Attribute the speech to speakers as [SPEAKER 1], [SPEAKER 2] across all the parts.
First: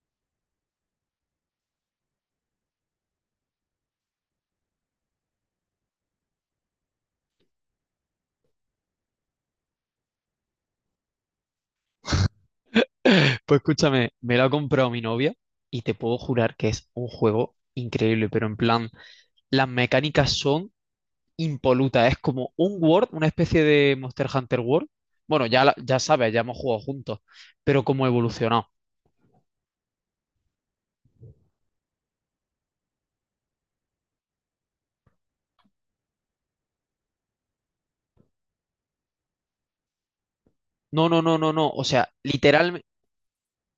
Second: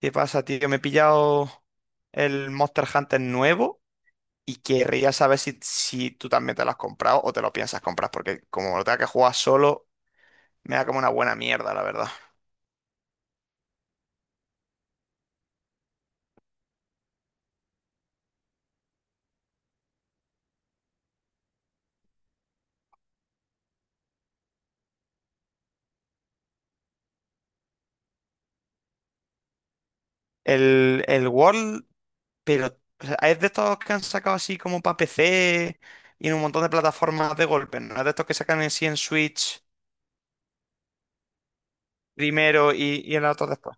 [SPEAKER 1] ¿Qué pasa, tío? Me he pillado el Monster Hunter nuevo y querría saber si tú también te lo has comprado o te lo piensas comprar, porque como lo tenga que jugar solo, me da como una buena mierda, la verdad.
[SPEAKER 2] Pues escúchame, me lo ha comprado mi novia y te puedo jurar que es un juego increíble, pero en plan, las mecánicas son impolutas. Es como un World, una especie de Monster Hunter World. Bueno, ya, ya sabes, ya hemos jugado juntos, pero como evolucionado.
[SPEAKER 1] El World, pero o sea, es de estos que han sacado así como para PC y en un montón de plataformas de golpe, ¿no? Es de estos que sacan en sí en Switch
[SPEAKER 2] No, no, no, no, no. O sea,
[SPEAKER 1] primero
[SPEAKER 2] literal,
[SPEAKER 1] y en la otra después.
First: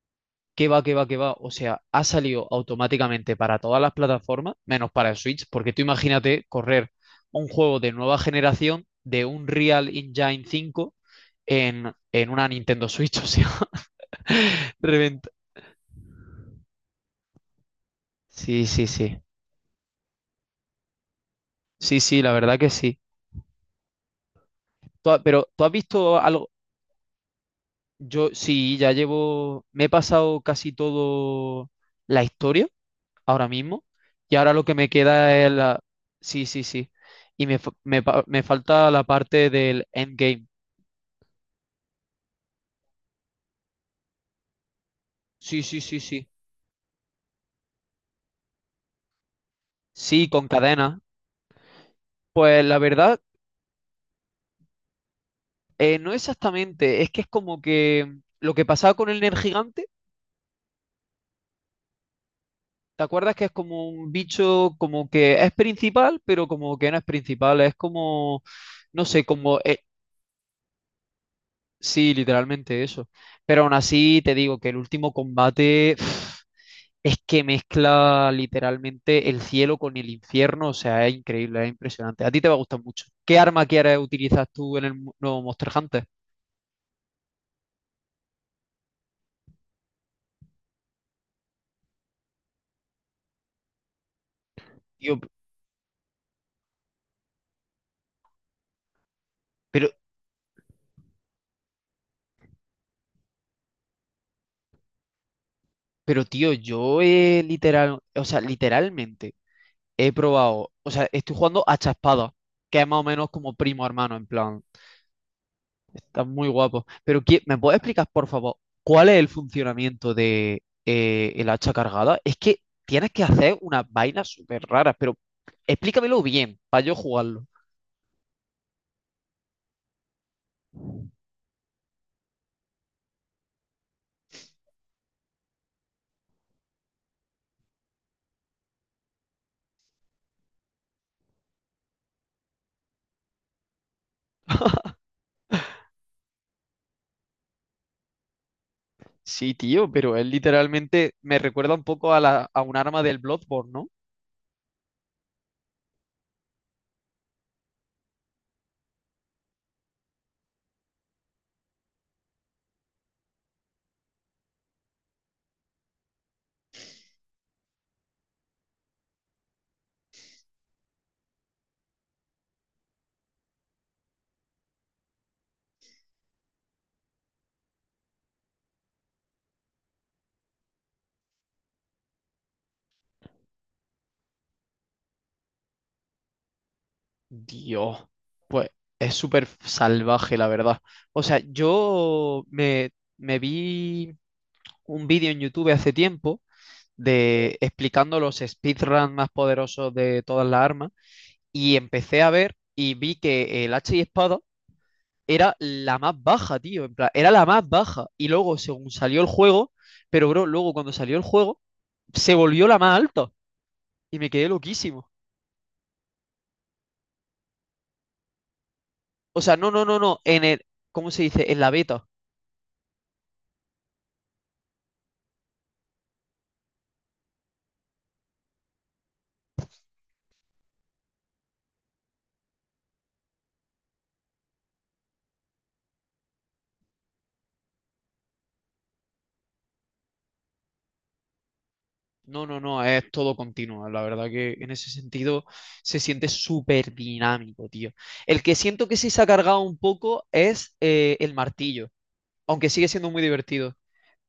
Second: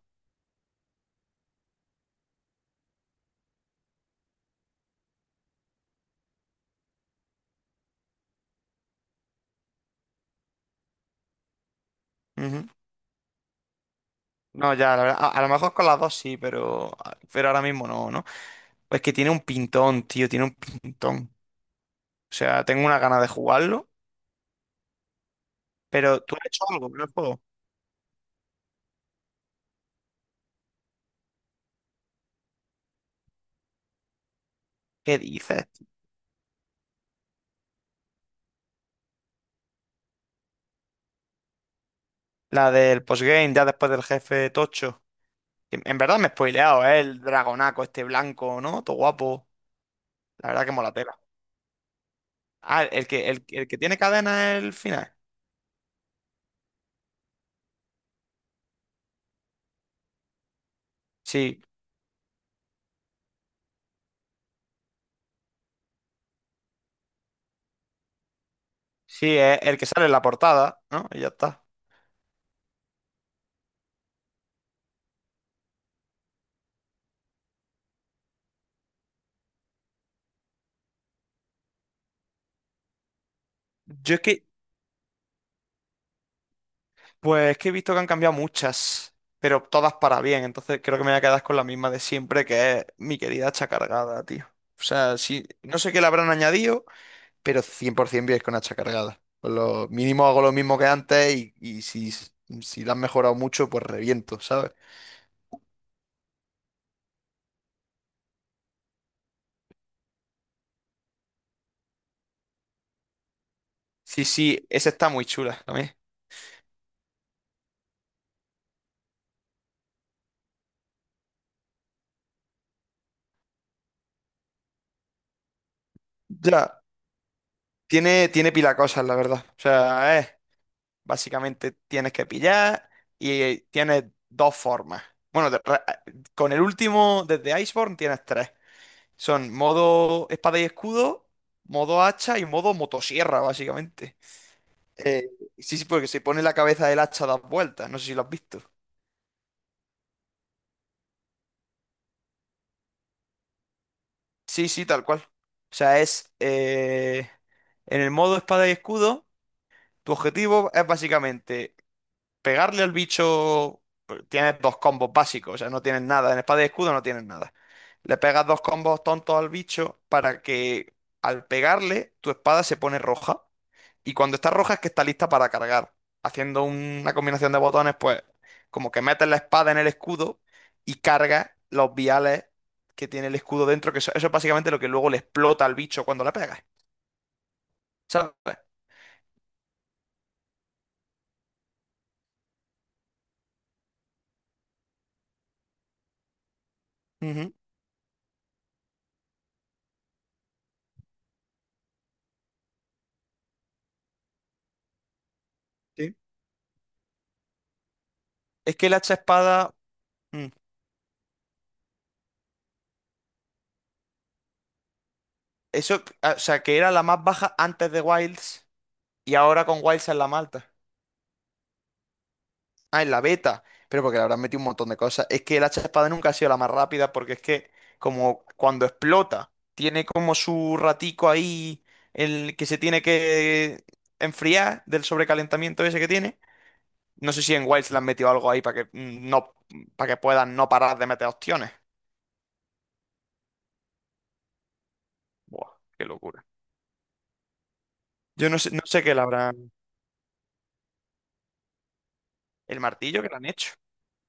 [SPEAKER 2] que va, que va, que va. O sea, ha salido automáticamente para todas las plataformas, menos para el Switch, porque tú imagínate correr un juego de nueva generación de un Real Engine 5 en una
[SPEAKER 1] Ujú.
[SPEAKER 2] Nintendo Switch. O sea.
[SPEAKER 1] No, ya, la verdad, a,
[SPEAKER 2] Reventa.
[SPEAKER 1] a lo mejor con las dos sí, pero ahora mismo no, ¿no?
[SPEAKER 2] Sí, sí,
[SPEAKER 1] Pues que
[SPEAKER 2] sí.
[SPEAKER 1] tiene un pintón, tío, tiene un pintón.
[SPEAKER 2] Sí, sí, la
[SPEAKER 1] O
[SPEAKER 2] verdad
[SPEAKER 1] sea,
[SPEAKER 2] que
[SPEAKER 1] tengo
[SPEAKER 2] sí.
[SPEAKER 1] una gana de jugarlo,
[SPEAKER 2] Pero ¿tú has visto
[SPEAKER 1] pero tú has
[SPEAKER 2] algo?
[SPEAKER 1] hecho algo con el juego.
[SPEAKER 2] Yo sí, me he pasado casi todo la historia ahora mismo y ahora lo que me
[SPEAKER 1] ¿Qué
[SPEAKER 2] queda es
[SPEAKER 1] dices?
[SPEAKER 2] la. Sí, sí, sí. Y me, fa- me pa- me falta la parte del endgame.
[SPEAKER 1] La del postgame, ya después del jefe tocho.
[SPEAKER 2] Sí, sí,
[SPEAKER 1] En
[SPEAKER 2] sí,
[SPEAKER 1] verdad me
[SPEAKER 2] sí.
[SPEAKER 1] he spoileado, ¿eh? El dragonaco este blanco, ¿no? Todo guapo.
[SPEAKER 2] Sí, con
[SPEAKER 1] La verdad que mola
[SPEAKER 2] cadena.
[SPEAKER 1] tela.
[SPEAKER 2] Pues la
[SPEAKER 1] Ah, el
[SPEAKER 2] verdad,
[SPEAKER 1] que, el que tiene cadena es el final.
[SPEAKER 2] no exactamente. Es que es como que lo que pasaba con el Nergigante.
[SPEAKER 1] Sí,
[SPEAKER 2] ¿Te acuerdas que es como un bicho como que es principal, pero como que no es principal? Es como, no sé,
[SPEAKER 1] sí,
[SPEAKER 2] como,
[SPEAKER 1] es el que sale en la portada, ¿no? Y ya está.
[SPEAKER 2] sí, literalmente eso. Pero aún así te digo que el último combate es que mezcla literalmente el cielo con el infierno. O sea, es increíble, es impresionante. A ti te va a gustar mucho. ¿Qué arma quieres
[SPEAKER 1] Yo es
[SPEAKER 2] utilizar
[SPEAKER 1] que,
[SPEAKER 2] tú en el nuevo Monster Hunter?
[SPEAKER 1] pues es que he visto que han cambiado muchas, pero todas para bien. Entonces creo que me voy a quedar con la misma de siempre, que es mi querida hacha cargada, tío. O sea,
[SPEAKER 2] Tío,
[SPEAKER 1] sí, no sé qué le habrán añadido. Pero 100% vienes con hacha cargada. Con lo
[SPEAKER 2] pero,
[SPEAKER 1] mínimo hago lo mismo que antes y si la han mejorado mucho, pues reviento, ¿sabes?
[SPEAKER 2] pero tío, yo, literal, o sea, literalmente. He probado, o sea, estoy jugando a Espada, que es más o menos como primo hermano,
[SPEAKER 1] Sí,
[SPEAKER 2] en plan,
[SPEAKER 1] sí, esa está muy chula también.
[SPEAKER 2] está muy guapo. Pero ¿me puedes explicar, por favor, cuál es el funcionamiento de el hacha cargada? Es que tienes que hacer unas vainas súper raras, pero explícamelo bien,
[SPEAKER 1] Ya,
[SPEAKER 2] para yo jugarlo.
[SPEAKER 1] tiene pila cosas, la verdad. O sea, es, básicamente tienes que pillar y tienes dos formas. Bueno, con el último, desde Iceborne, tienes tres. Son modo espada y escudo, modo hacha y modo motosierra, básicamente. Eh, Sí, sí, porque se pone la cabeza del hacha a dar vueltas, no sé si lo has visto.
[SPEAKER 2] Sí, tío, pero él literalmente me recuerda un poco a un arma del Bloodborne, ¿no?
[SPEAKER 1] Sí, sí, tal cual. O sea, es en el modo espada y escudo, tu objetivo es básicamente pegarle al bicho. Tienes dos combos básicos, o sea, no tienes nada. En espada y escudo no tienes nada. Le pegas dos combos tontos al bicho para que al pegarle tu espada se pone roja. Y cuando está roja es que está lista para cargar. Haciendo una combinación de botones, pues como que metes la espada en el escudo y cargas los viales que tiene el escudo dentro, que eso es básicamente lo que luego le explota al bicho cuando la pegas.
[SPEAKER 2] Dios,
[SPEAKER 1] ¿Sabes?
[SPEAKER 2] pues es súper salvaje, la verdad. O sea, yo me vi un vídeo en YouTube hace tiempo
[SPEAKER 1] Ujú.
[SPEAKER 2] de explicando los speedruns más poderosos de todas las armas y empecé a ver y vi que el hacha y espada era la más
[SPEAKER 1] Sí.
[SPEAKER 2] baja, tío, en plan, era la más baja y luego
[SPEAKER 1] Es que
[SPEAKER 2] según
[SPEAKER 1] el hacha
[SPEAKER 2] salió el juego,
[SPEAKER 1] espada.
[SPEAKER 2] pero bro,
[SPEAKER 1] mm,
[SPEAKER 2] luego cuando salió el juego se volvió la más alta y me quedé loquísimo.
[SPEAKER 1] Eso, o sea, que era la más baja antes de Wilds y
[SPEAKER 2] O sea,
[SPEAKER 1] ahora
[SPEAKER 2] no,
[SPEAKER 1] con
[SPEAKER 2] no, no,
[SPEAKER 1] Wilds es
[SPEAKER 2] no,
[SPEAKER 1] la más alta.
[SPEAKER 2] ¿cómo se dice? En la beta.
[SPEAKER 1] Ah, en la beta. Pero porque le habrán metido un montón de cosas. Es que el hacha de espada nunca ha sido la más rápida porque es que como cuando explota, tiene como su ratico ahí, el que se tiene que enfriar del sobrecalentamiento ese que tiene. No sé si en Wilds le han metido algo ahí para que para que puedan no parar de meter opciones.
[SPEAKER 2] No, no, no, es todo continuo. La verdad que en ese sentido
[SPEAKER 1] Buah,
[SPEAKER 2] se
[SPEAKER 1] qué
[SPEAKER 2] siente
[SPEAKER 1] locura.
[SPEAKER 2] súper dinámico, tío. El
[SPEAKER 1] Yo
[SPEAKER 2] que
[SPEAKER 1] no sé, no
[SPEAKER 2] siento que
[SPEAKER 1] sé
[SPEAKER 2] sí
[SPEAKER 1] qué
[SPEAKER 2] se
[SPEAKER 1] le
[SPEAKER 2] ha cargado
[SPEAKER 1] habrán.
[SPEAKER 2] un poco es el martillo, aunque
[SPEAKER 1] El
[SPEAKER 2] sigue siendo
[SPEAKER 1] martillo
[SPEAKER 2] muy
[SPEAKER 1] que le han hecho.
[SPEAKER 2] divertido.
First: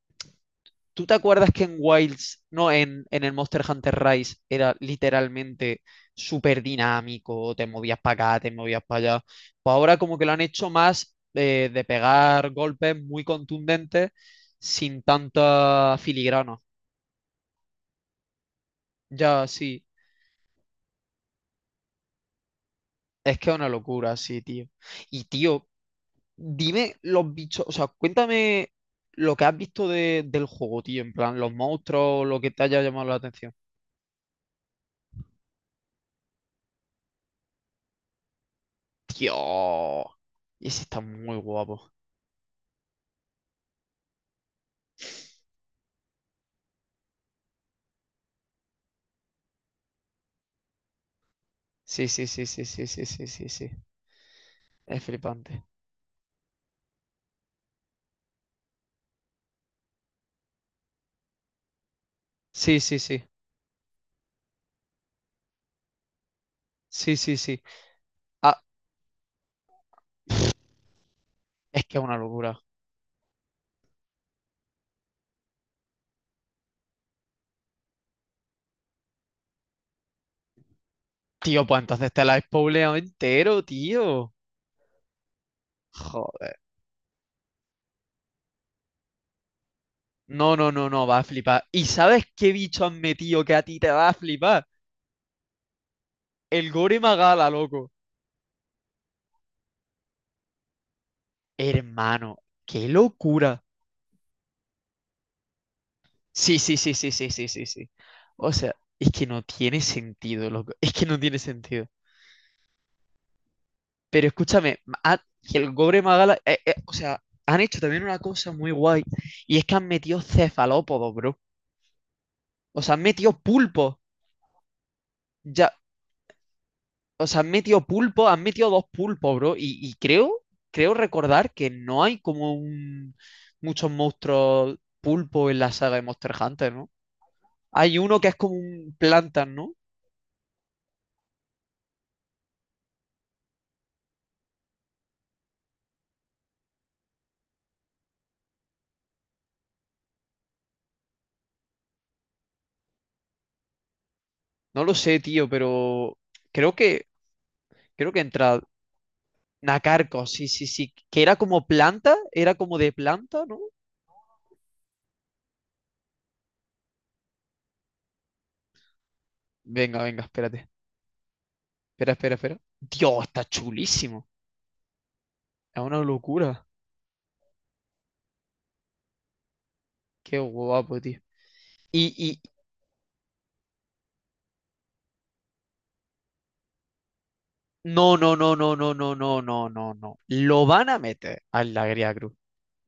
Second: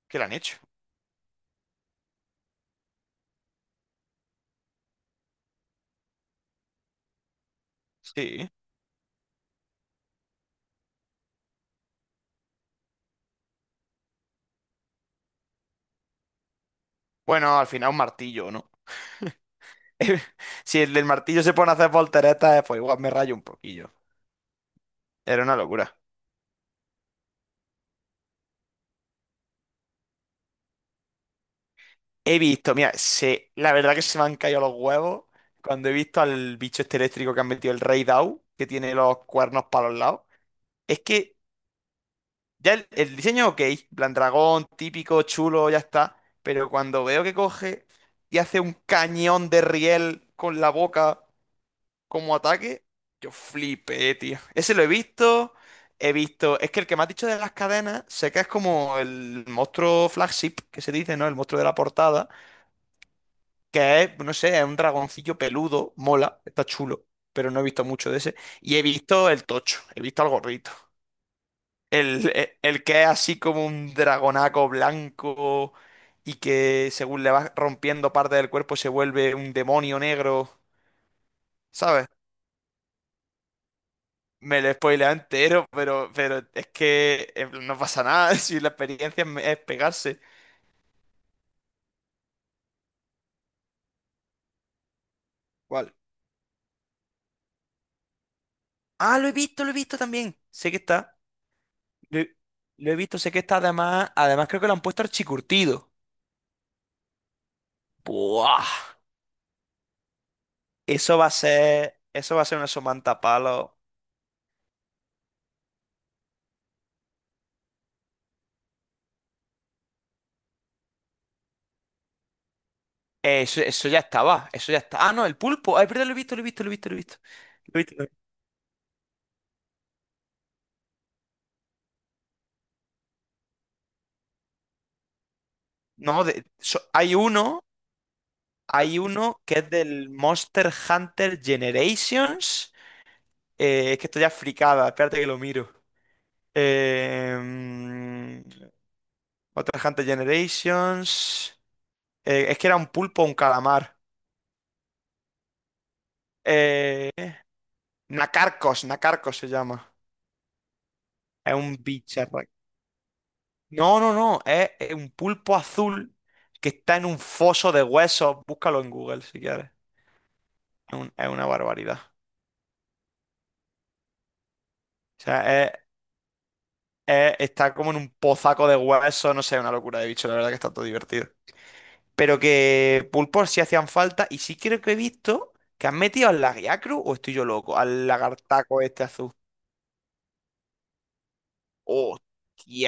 [SPEAKER 1] ¿Qué le han hecho?
[SPEAKER 2] ¿Tú te acuerdas que en Wilds, no, en el Monster Hunter Rise era literalmente súper dinámico? Te movías para acá,
[SPEAKER 1] Sí.
[SPEAKER 2] te movías para allá. Pues ahora como que lo han hecho más de pegar golpes muy contundentes sin tanta filigrana.
[SPEAKER 1] Bueno, al final un martillo, ¿no?
[SPEAKER 2] Ya, sí.
[SPEAKER 1] Si el del martillo se pone a hacer volteretas, pues igual me rayo
[SPEAKER 2] Es
[SPEAKER 1] un
[SPEAKER 2] que es una
[SPEAKER 1] poquillo.
[SPEAKER 2] locura, sí, tío. Y
[SPEAKER 1] Era una
[SPEAKER 2] tío,
[SPEAKER 1] locura.
[SPEAKER 2] dime los bichos, o sea, cuéntame lo que has visto del juego, tío, en plan, los monstruos, lo
[SPEAKER 1] He
[SPEAKER 2] que te
[SPEAKER 1] visto,
[SPEAKER 2] haya
[SPEAKER 1] mira,
[SPEAKER 2] llamado la
[SPEAKER 1] se,
[SPEAKER 2] atención.
[SPEAKER 1] la verdad que se me han caído los huevos cuando he visto al bicho este eléctrico que han metido el Rey Dao, que tiene los cuernos para los
[SPEAKER 2] Tío,
[SPEAKER 1] lados.
[SPEAKER 2] ese está
[SPEAKER 1] Es que
[SPEAKER 2] muy guapo.
[SPEAKER 1] ya el diseño es ok, en plan dragón, típico, chulo, ya está. Pero cuando veo que coge y hace un cañón de riel con la boca
[SPEAKER 2] Sí, sí,
[SPEAKER 1] como
[SPEAKER 2] sí, sí,
[SPEAKER 1] ataque,
[SPEAKER 2] sí, sí, sí,
[SPEAKER 1] yo
[SPEAKER 2] sí, sí.
[SPEAKER 1] flipé, tío. Ese lo he
[SPEAKER 2] Es
[SPEAKER 1] visto,
[SPEAKER 2] flipante.
[SPEAKER 1] he visto. Es que el que me has dicho de las cadenas, sé que es como el monstruo flagship que se dice, ¿no? El monstruo de la portada.
[SPEAKER 2] Sí, sí, sí.
[SPEAKER 1] Que es, no sé, es un dragoncillo peludo, mola, está chulo,
[SPEAKER 2] Sí, sí,
[SPEAKER 1] pero no
[SPEAKER 2] sí.
[SPEAKER 1] he visto mucho de ese.
[SPEAKER 2] Ah,
[SPEAKER 1] Y he visto el tocho, he visto al gorrito.
[SPEAKER 2] es que es una
[SPEAKER 1] El, el-
[SPEAKER 2] locura.
[SPEAKER 1] el que es así como un dragonaco blanco y que según le vas rompiendo parte del cuerpo se vuelve un demonio negro,
[SPEAKER 2] Tío, pues
[SPEAKER 1] ¿sabes?
[SPEAKER 2] entonces te la has spoileado entero, tío.
[SPEAKER 1] Me lo he spoileado entero, pero
[SPEAKER 2] Joder.
[SPEAKER 1] es que no pasa nada si la experiencia es pegarse.
[SPEAKER 2] No, no, no, no, va a flipar. ¿Y sabes qué bicho han metido que a ti te va a flipar?
[SPEAKER 1] ¿Cuál?
[SPEAKER 2] El Gore Magala, loco.
[SPEAKER 1] Ah, lo he visto también. Sé que está. Lo
[SPEAKER 2] Hermano,
[SPEAKER 1] he,
[SPEAKER 2] qué
[SPEAKER 1] lo he visto, sé que está
[SPEAKER 2] locura.
[SPEAKER 1] además. Además creo que lo han puesto archicurtido.
[SPEAKER 2] Sí, sí, sí, sí, sí, sí, sí, sí. O
[SPEAKER 1] Buah,
[SPEAKER 2] sea, es que no tiene sentido, loco. Es que no tiene sentido.
[SPEAKER 1] eso va a ser una somanta palo.
[SPEAKER 2] Pero escúchame, ha- el Gore Magala, o sea, han hecho también una cosa muy guay. Y es que han metido cefalópodos, bro. O sea, han metido
[SPEAKER 1] Eso,
[SPEAKER 2] pulpos.
[SPEAKER 1] ya estaba, eso ya está. Ah, no, el
[SPEAKER 2] Ya,
[SPEAKER 1] pulpo. Ay, perdón, lo he visto, lo he visto, lo he visto, lo he visto.
[SPEAKER 2] o sea, han
[SPEAKER 1] Lo
[SPEAKER 2] metido
[SPEAKER 1] he visto, lo he visto.
[SPEAKER 2] pulpos, han metido dos pulpos, bro. Y creo recordar que no hay muchos monstruos pulpo en la saga de
[SPEAKER 1] No,
[SPEAKER 2] Monster Hunter, ¿no? Hay uno que es como un
[SPEAKER 1] hay uno
[SPEAKER 2] plantas,
[SPEAKER 1] que es
[SPEAKER 2] ¿no?
[SPEAKER 1] del Monster Hunter Generations. Es que estoy ya fricada, espérate que lo miro. Eh, mm, Monster Hunter Generations. Es que era un pulpo o un calamar.
[SPEAKER 2] No lo sé, tío, pero creo que
[SPEAKER 1] Eh,
[SPEAKER 2] creo que entra
[SPEAKER 1] Nacarcos, Nacarcos se llama.
[SPEAKER 2] Nacarco, sí, sí, sí, que era
[SPEAKER 1] Es
[SPEAKER 2] como
[SPEAKER 1] un
[SPEAKER 2] planta,
[SPEAKER 1] bicho.
[SPEAKER 2] era como de planta, ¿no?
[SPEAKER 1] No, no, no, es un pulpo azul que está en un foso de huesos. Búscalo en Google si quieres.
[SPEAKER 2] Venga, venga, espérate.
[SPEAKER 1] Es, es una barbaridad.
[SPEAKER 2] Espera, espera, espera. Dios, está chulísimo.
[SPEAKER 1] O sea,
[SPEAKER 2] Es una locura.
[SPEAKER 1] está como en un pozaco de huesos, no sé, una locura de bicho, la
[SPEAKER 2] Qué
[SPEAKER 1] verdad que está todo
[SPEAKER 2] guapo, tío.
[SPEAKER 1] divertido.
[SPEAKER 2] Y.
[SPEAKER 1] Pero que pulpos sí hacían falta y sí creo que he visto que han metido al lagriacru o estoy yo loco, al
[SPEAKER 2] No, no, no, no,
[SPEAKER 1] lagartaco
[SPEAKER 2] no,
[SPEAKER 1] este
[SPEAKER 2] no,
[SPEAKER 1] azul.
[SPEAKER 2] no, no, no, no. Lo van a meter a la Gría Cruz.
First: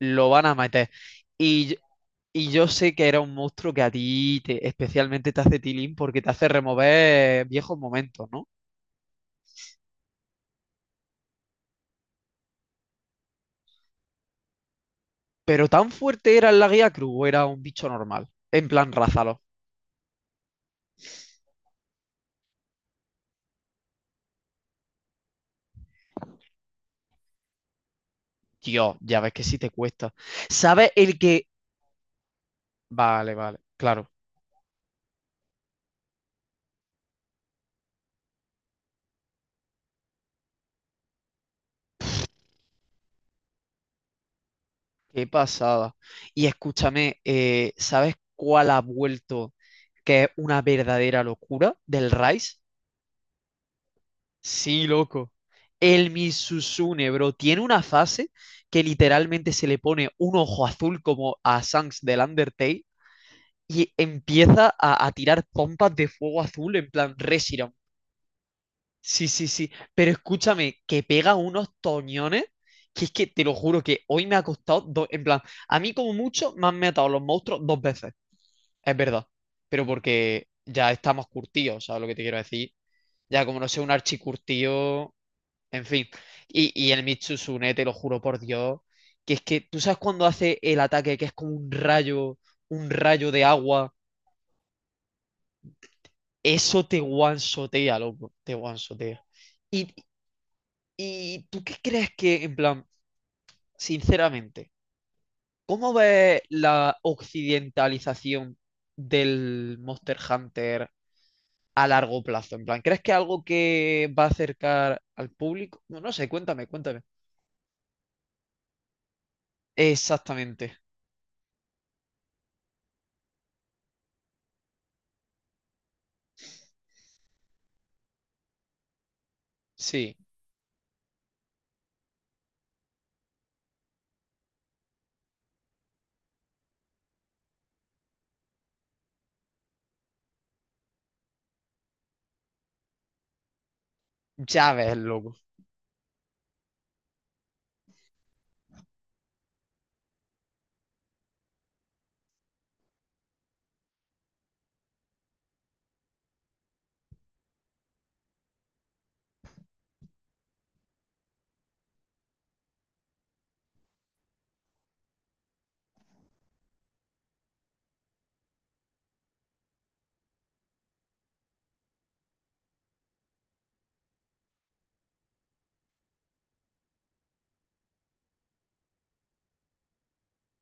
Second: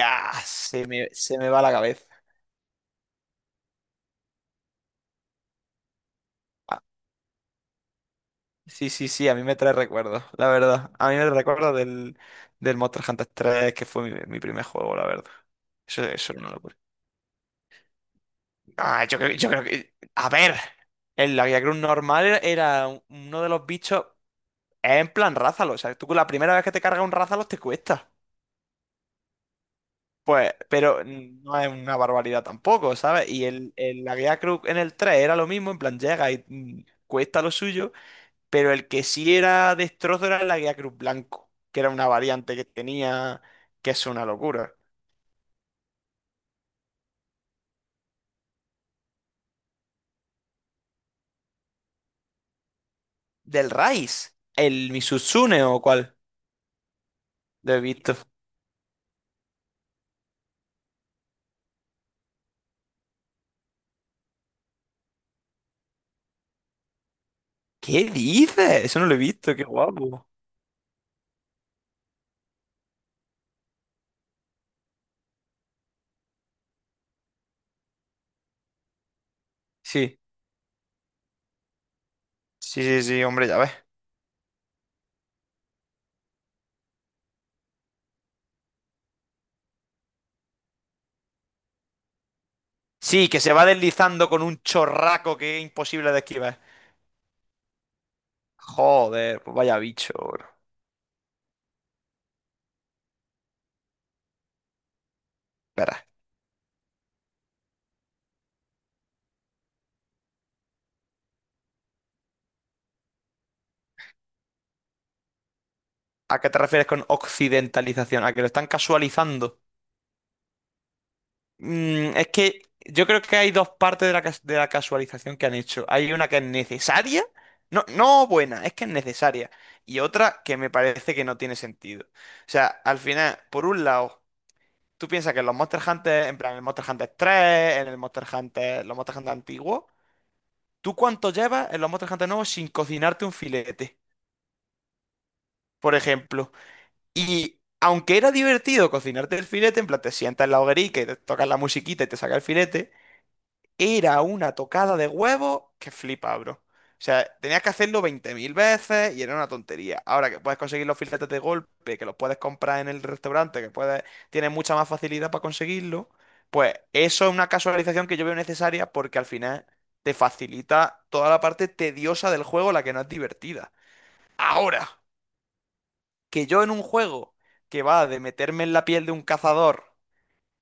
[SPEAKER 2] Lo van a meter.
[SPEAKER 1] Se me va
[SPEAKER 2] Y,
[SPEAKER 1] la
[SPEAKER 2] yo-
[SPEAKER 1] cabeza.
[SPEAKER 2] y yo sé que era un monstruo que a ti especialmente te hace tilín porque te hace remover viejos momentos, ¿no?
[SPEAKER 1] Sí, sí, sí, a mí me trae recuerdos, la verdad. A mí me recuerda del, del Monster Hunter 3, que fue mi primer juego, la verdad.
[SPEAKER 2] Pero tan
[SPEAKER 1] Eso
[SPEAKER 2] fuerte
[SPEAKER 1] era una
[SPEAKER 2] era la
[SPEAKER 1] locura.
[SPEAKER 2] Gría Cruz o era un bicho normal. En plan,
[SPEAKER 1] Ah,
[SPEAKER 2] rázalo.
[SPEAKER 1] yo creo que. A ver, el Lavia Cruz normal era uno de los bichos. Es en plan rázalos. O sea, tú con la primera vez que te cargas un rázalos te cuesta.
[SPEAKER 2] Dios, ya ves que sí te cuesta.
[SPEAKER 1] Pues,
[SPEAKER 2] ¿Sabes
[SPEAKER 1] pero
[SPEAKER 2] el que?
[SPEAKER 1] no es una barbaridad tampoco, ¿sabes?
[SPEAKER 2] Vale,
[SPEAKER 1] Y
[SPEAKER 2] vale, claro.
[SPEAKER 1] la Guía Cruz en el 3 era lo mismo, en plan llega y cuesta lo suyo. Pero el que sí era destrozo era la guía Cruz Blanco, que era una variante que tenía, que es una locura.
[SPEAKER 2] Qué pasada. Y escúchame, ¿sabes cuál ha vuelto que es una verdadera locura del Rice?
[SPEAKER 1] Del Rice,
[SPEAKER 2] Sí,
[SPEAKER 1] el
[SPEAKER 2] loco.
[SPEAKER 1] Misutsune o
[SPEAKER 2] El
[SPEAKER 1] cuál,
[SPEAKER 2] Misusune, bro, tiene
[SPEAKER 1] lo he
[SPEAKER 2] una
[SPEAKER 1] visto.
[SPEAKER 2] fase que literalmente se le pone un ojo azul como a Sans del Undertale y empieza a tirar pompas de fuego azul en plan Reshiram.
[SPEAKER 1] ¿Qué dices? Eso no lo he
[SPEAKER 2] Sí, sí,
[SPEAKER 1] visto, qué
[SPEAKER 2] sí. Pero
[SPEAKER 1] guapo.
[SPEAKER 2] escúchame, que pega unos toñones, que es que te lo juro que hoy me ha costado dos. En plan, a mí como mucho me han matado los monstruos dos veces. Es verdad. Pero
[SPEAKER 1] Sí,
[SPEAKER 2] porque ya estamos curtidos, ¿sabes lo que te quiero decir?
[SPEAKER 1] sí, sí, sí,
[SPEAKER 2] Ya
[SPEAKER 1] hombre, ya
[SPEAKER 2] como no
[SPEAKER 1] ves.
[SPEAKER 2] sé, un archicurtío. En fin. Y el Mitsusune, te lo juro por Dios. Que es que, ¿tú sabes cuando hace el ataque que es como un
[SPEAKER 1] Sí,
[SPEAKER 2] rayo
[SPEAKER 1] que
[SPEAKER 2] de
[SPEAKER 1] se va
[SPEAKER 2] agua?
[SPEAKER 1] deslizando con un chorraco que es imposible de esquivar.
[SPEAKER 2] Eso te guansotea, loco. Te guansotea.
[SPEAKER 1] Joder, pues vaya
[SPEAKER 2] Y,
[SPEAKER 1] bicho, bro.
[SPEAKER 2] ¿Y tú qué crees que, en plan, sinceramente, cómo
[SPEAKER 1] Espera,
[SPEAKER 2] ves la occidentalización del Monster Hunter a largo plazo? En plan, ¿crees que es algo que va a acercar al público? No, no sé,
[SPEAKER 1] ¿a qué te
[SPEAKER 2] cuéntame,
[SPEAKER 1] refieres
[SPEAKER 2] cuéntame.
[SPEAKER 1] con occidentalización? ¿A que lo están casualizando?
[SPEAKER 2] Exactamente,
[SPEAKER 1] Es que yo creo que hay dos partes de la, de la casualización que han hecho. Hay una que es necesaria, no, no buena, es que es necesaria. Y
[SPEAKER 2] sí,
[SPEAKER 1] otra que me parece que no tiene sentido. O sea, al final, por un lado, tú piensas que en los Monster Hunter, en plan, en el Monster Hunter 3, en el Monster Hunter, los Monster Hunter antiguos, ¿tú cuánto llevas en los Monster Hunter nuevos sin cocinarte un filete?
[SPEAKER 2] ya ves, loco.
[SPEAKER 1] Por ejemplo. Y aunque era divertido cocinarte el filete, en plan, te sientas en la hoguerica y te tocas la musiquita y te saca el filete. Era una tocada de huevo que flipa, bro. O sea, tenías que hacerlo 20.000 veces y era una tontería. Ahora que puedes conseguir los filetes de golpe, que los puedes comprar en el restaurante, que puedes, tienes mucha más facilidad para conseguirlo, pues eso es una casualización que yo veo necesaria porque al final te facilita toda la parte tediosa del juego, la que no es divertida. Ahora, que yo en un juego que va de meterme en la piel de un cazador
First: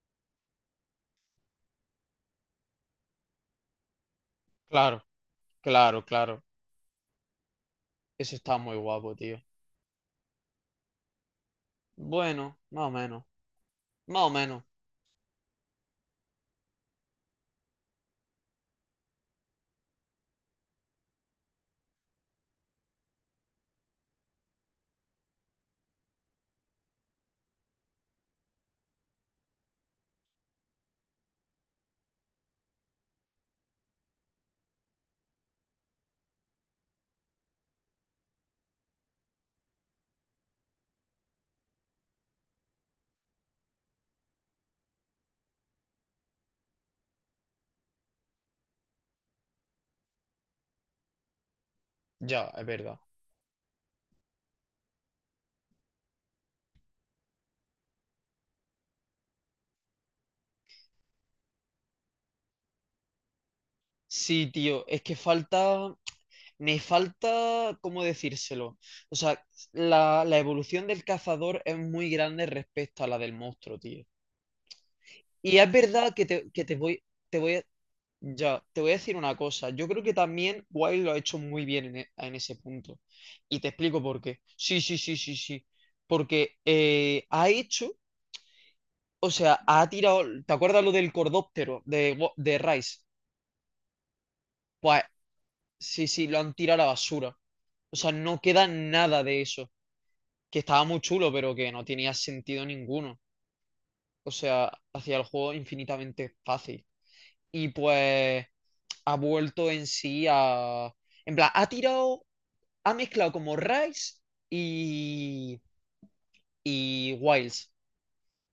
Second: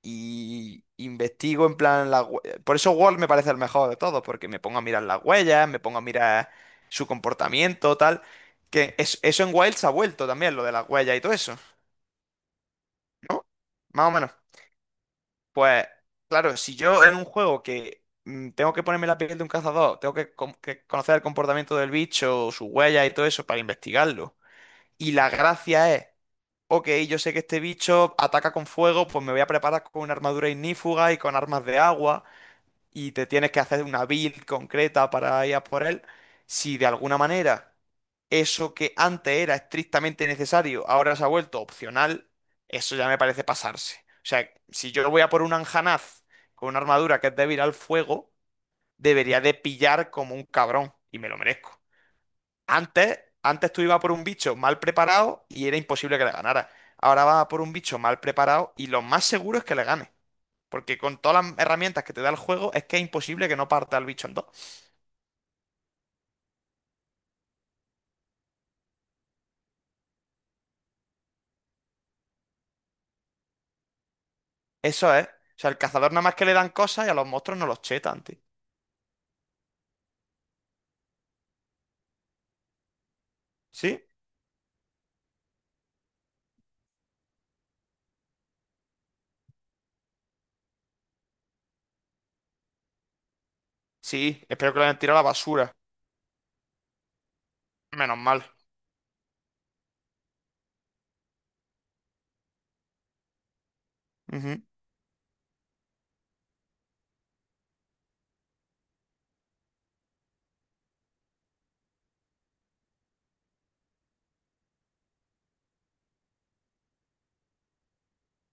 [SPEAKER 1] y investigo en plan Por eso Word me parece el mejor de todos, porque me pongo a mirar
[SPEAKER 2] Claro,
[SPEAKER 1] las huellas, me pongo a
[SPEAKER 2] claro, claro.
[SPEAKER 1] mirar su comportamiento, tal.
[SPEAKER 2] Eso está muy guapo, tío.
[SPEAKER 1] Eso en Wild se ha vuelto también, lo de las huellas y todo eso,
[SPEAKER 2] Bueno, más o menos,
[SPEAKER 1] ¿no? Más o
[SPEAKER 2] más o
[SPEAKER 1] menos.
[SPEAKER 2] menos.
[SPEAKER 1] Pues claro, si yo en un juego que tengo que ponerme la piel de un cazador, tengo que, que conocer el comportamiento del bicho, sus huellas y todo eso para investigarlo. Y la gracia es... Ok, yo sé que este bicho ataca con fuego, pues me voy a preparar con una armadura ignífuga y con armas de agua. Y te tienes que hacer una build concreta para ir a por él, si de alguna manera eso que antes era estrictamente necesario ahora se ha vuelto opcional, eso ya me parece pasarse. O sea, si yo voy a por un Anjanaz con una armadura que es débil al fuego, debería de pillar como un cabrón y me lo merezco.
[SPEAKER 2] Ya, es verdad.
[SPEAKER 1] Antes tú ibas por un bicho mal preparado y era imposible que le ganara. Ahora vas a por un bicho mal preparado y lo más seguro es que le gane. Porque con todas las herramientas que te da el juego, es que es imposible que no parta el bicho en dos.
[SPEAKER 2] Sí, tío, es que me falta, ¿cómo decírselo? O sea, la evolución del cazador es muy grande respecto a la del monstruo, tío.
[SPEAKER 1] Eso es.
[SPEAKER 2] Y
[SPEAKER 1] O
[SPEAKER 2] es
[SPEAKER 1] sea, el cazador
[SPEAKER 2] verdad
[SPEAKER 1] nada
[SPEAKER 2] que
[SPEAKER 1] más que le dan cosas y a los
[SPEAKER 2] te voy
[SPEAKER 1] monstruos
[SPEAKER 2] a,
[SPEAKER 1] no los chetan, tío.
[SPEAKER 2] ya, te voy a decir una cosa. Yo creo que también Wild lo ha hecho muy bien en, en ese punto. Y te explico
[SPEAKER 1] ¿Sí?
[SPEAKER 2] por qué. Sí, sí, sí, sí, sí. Porque ha hecho, o sea, ha tirado, ¿te acuerdas lo del cordóptero de Rice?
[SPEAKER 1] Sí, espero que lo hayan
[SPEAKER 2] Pues
[SPEAKER 1] tirado a la basura.
[SPEAKER 2] sí, sí, lo han tirado a la basura. O sea,
[SPEAKER 1] Menos
[SPEAKER 2] no
[SPEAKER 1] mal.
[SPEAKER 2] queda nada de eso. Que estaba muy chulo, pero que no tenía sentido ninguno. O
[SPEAKER 1] Ujú.
[SPEAKER 2] sea, hacía el juego infinitamente fácil. Y pues ha vuelto en sí a. En plan, ha tirado, ha mezclado como Rise y, y Wilds,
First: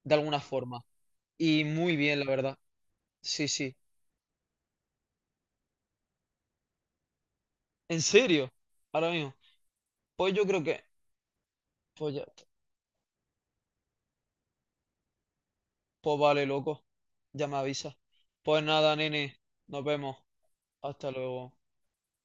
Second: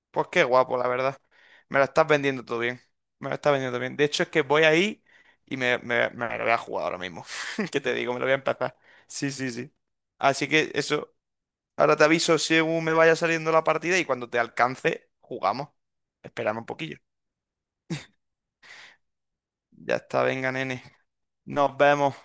[SPEAKER 2] de
[SPEAKER 1] Pues
[SPEAKER 2] alguna
[SPEAKER 1] qué guapo,
[SPEAKER 2] forma.
[SPEAKER 1] la verdad.
[SPEAKER 2] Y
[SPEAKER 1] Me lo
[SPEAKER 2] muy
[SPEAKER 1] estás
[SPEAKER 2] bien, la
[SPEAKER 1] vendiendo
[SPEAKER 2] verdad.
[SPEAKER 1] todo bien. Me lo
[SPEAKER 2] Sí,
[SPEAKER 1] estás
[SPEAKER 2] sí.
[SPEAKER 1] vendiendo bien. De hecho, es que voy ahí y me lo voy a jugar ahora mismo. ¿Qué te
[SPEAKER 2] ¿En
[SPEAKER 1] digo? Me lo voy a
[SPEAKER 2] serio?
[SPEAKER 1] empezar.
[SPEAKER 2] Ahora
[SPEAKER 1] Sí,
[SPEAKER 2] mismo.
[SPEAKER 1] sí, sí.
[SPEAKER 2] Pues yo
[SPEAKER 1] Así
[SPEAKER 2] creo
[SPEAKER 1] que
[SPEAKER 2] que
[SPEAKER 1] eso. Ahora te
[SPEAKER 2] Pues ya,
[SPEAKER 1] aviso según me vaya saliendo la partida y cuando te alcance, jugamos.
[SPEAKER 2] pues vale,
[SPEAKER 1] Espérame un
[SPEAKER 2] loco.
[SPEAKER 1] poquillo.
[SPEAKER 2] Ya me avisa. Pues nada, nene. Nos
[SPEAKER 1] Ya
[SPEAKER 2] vemos.
[SPEAKER 1] está, venga, nene.
[SPEAKER 2] Hasta luego.
[SPEAKER 1] Nos vemos.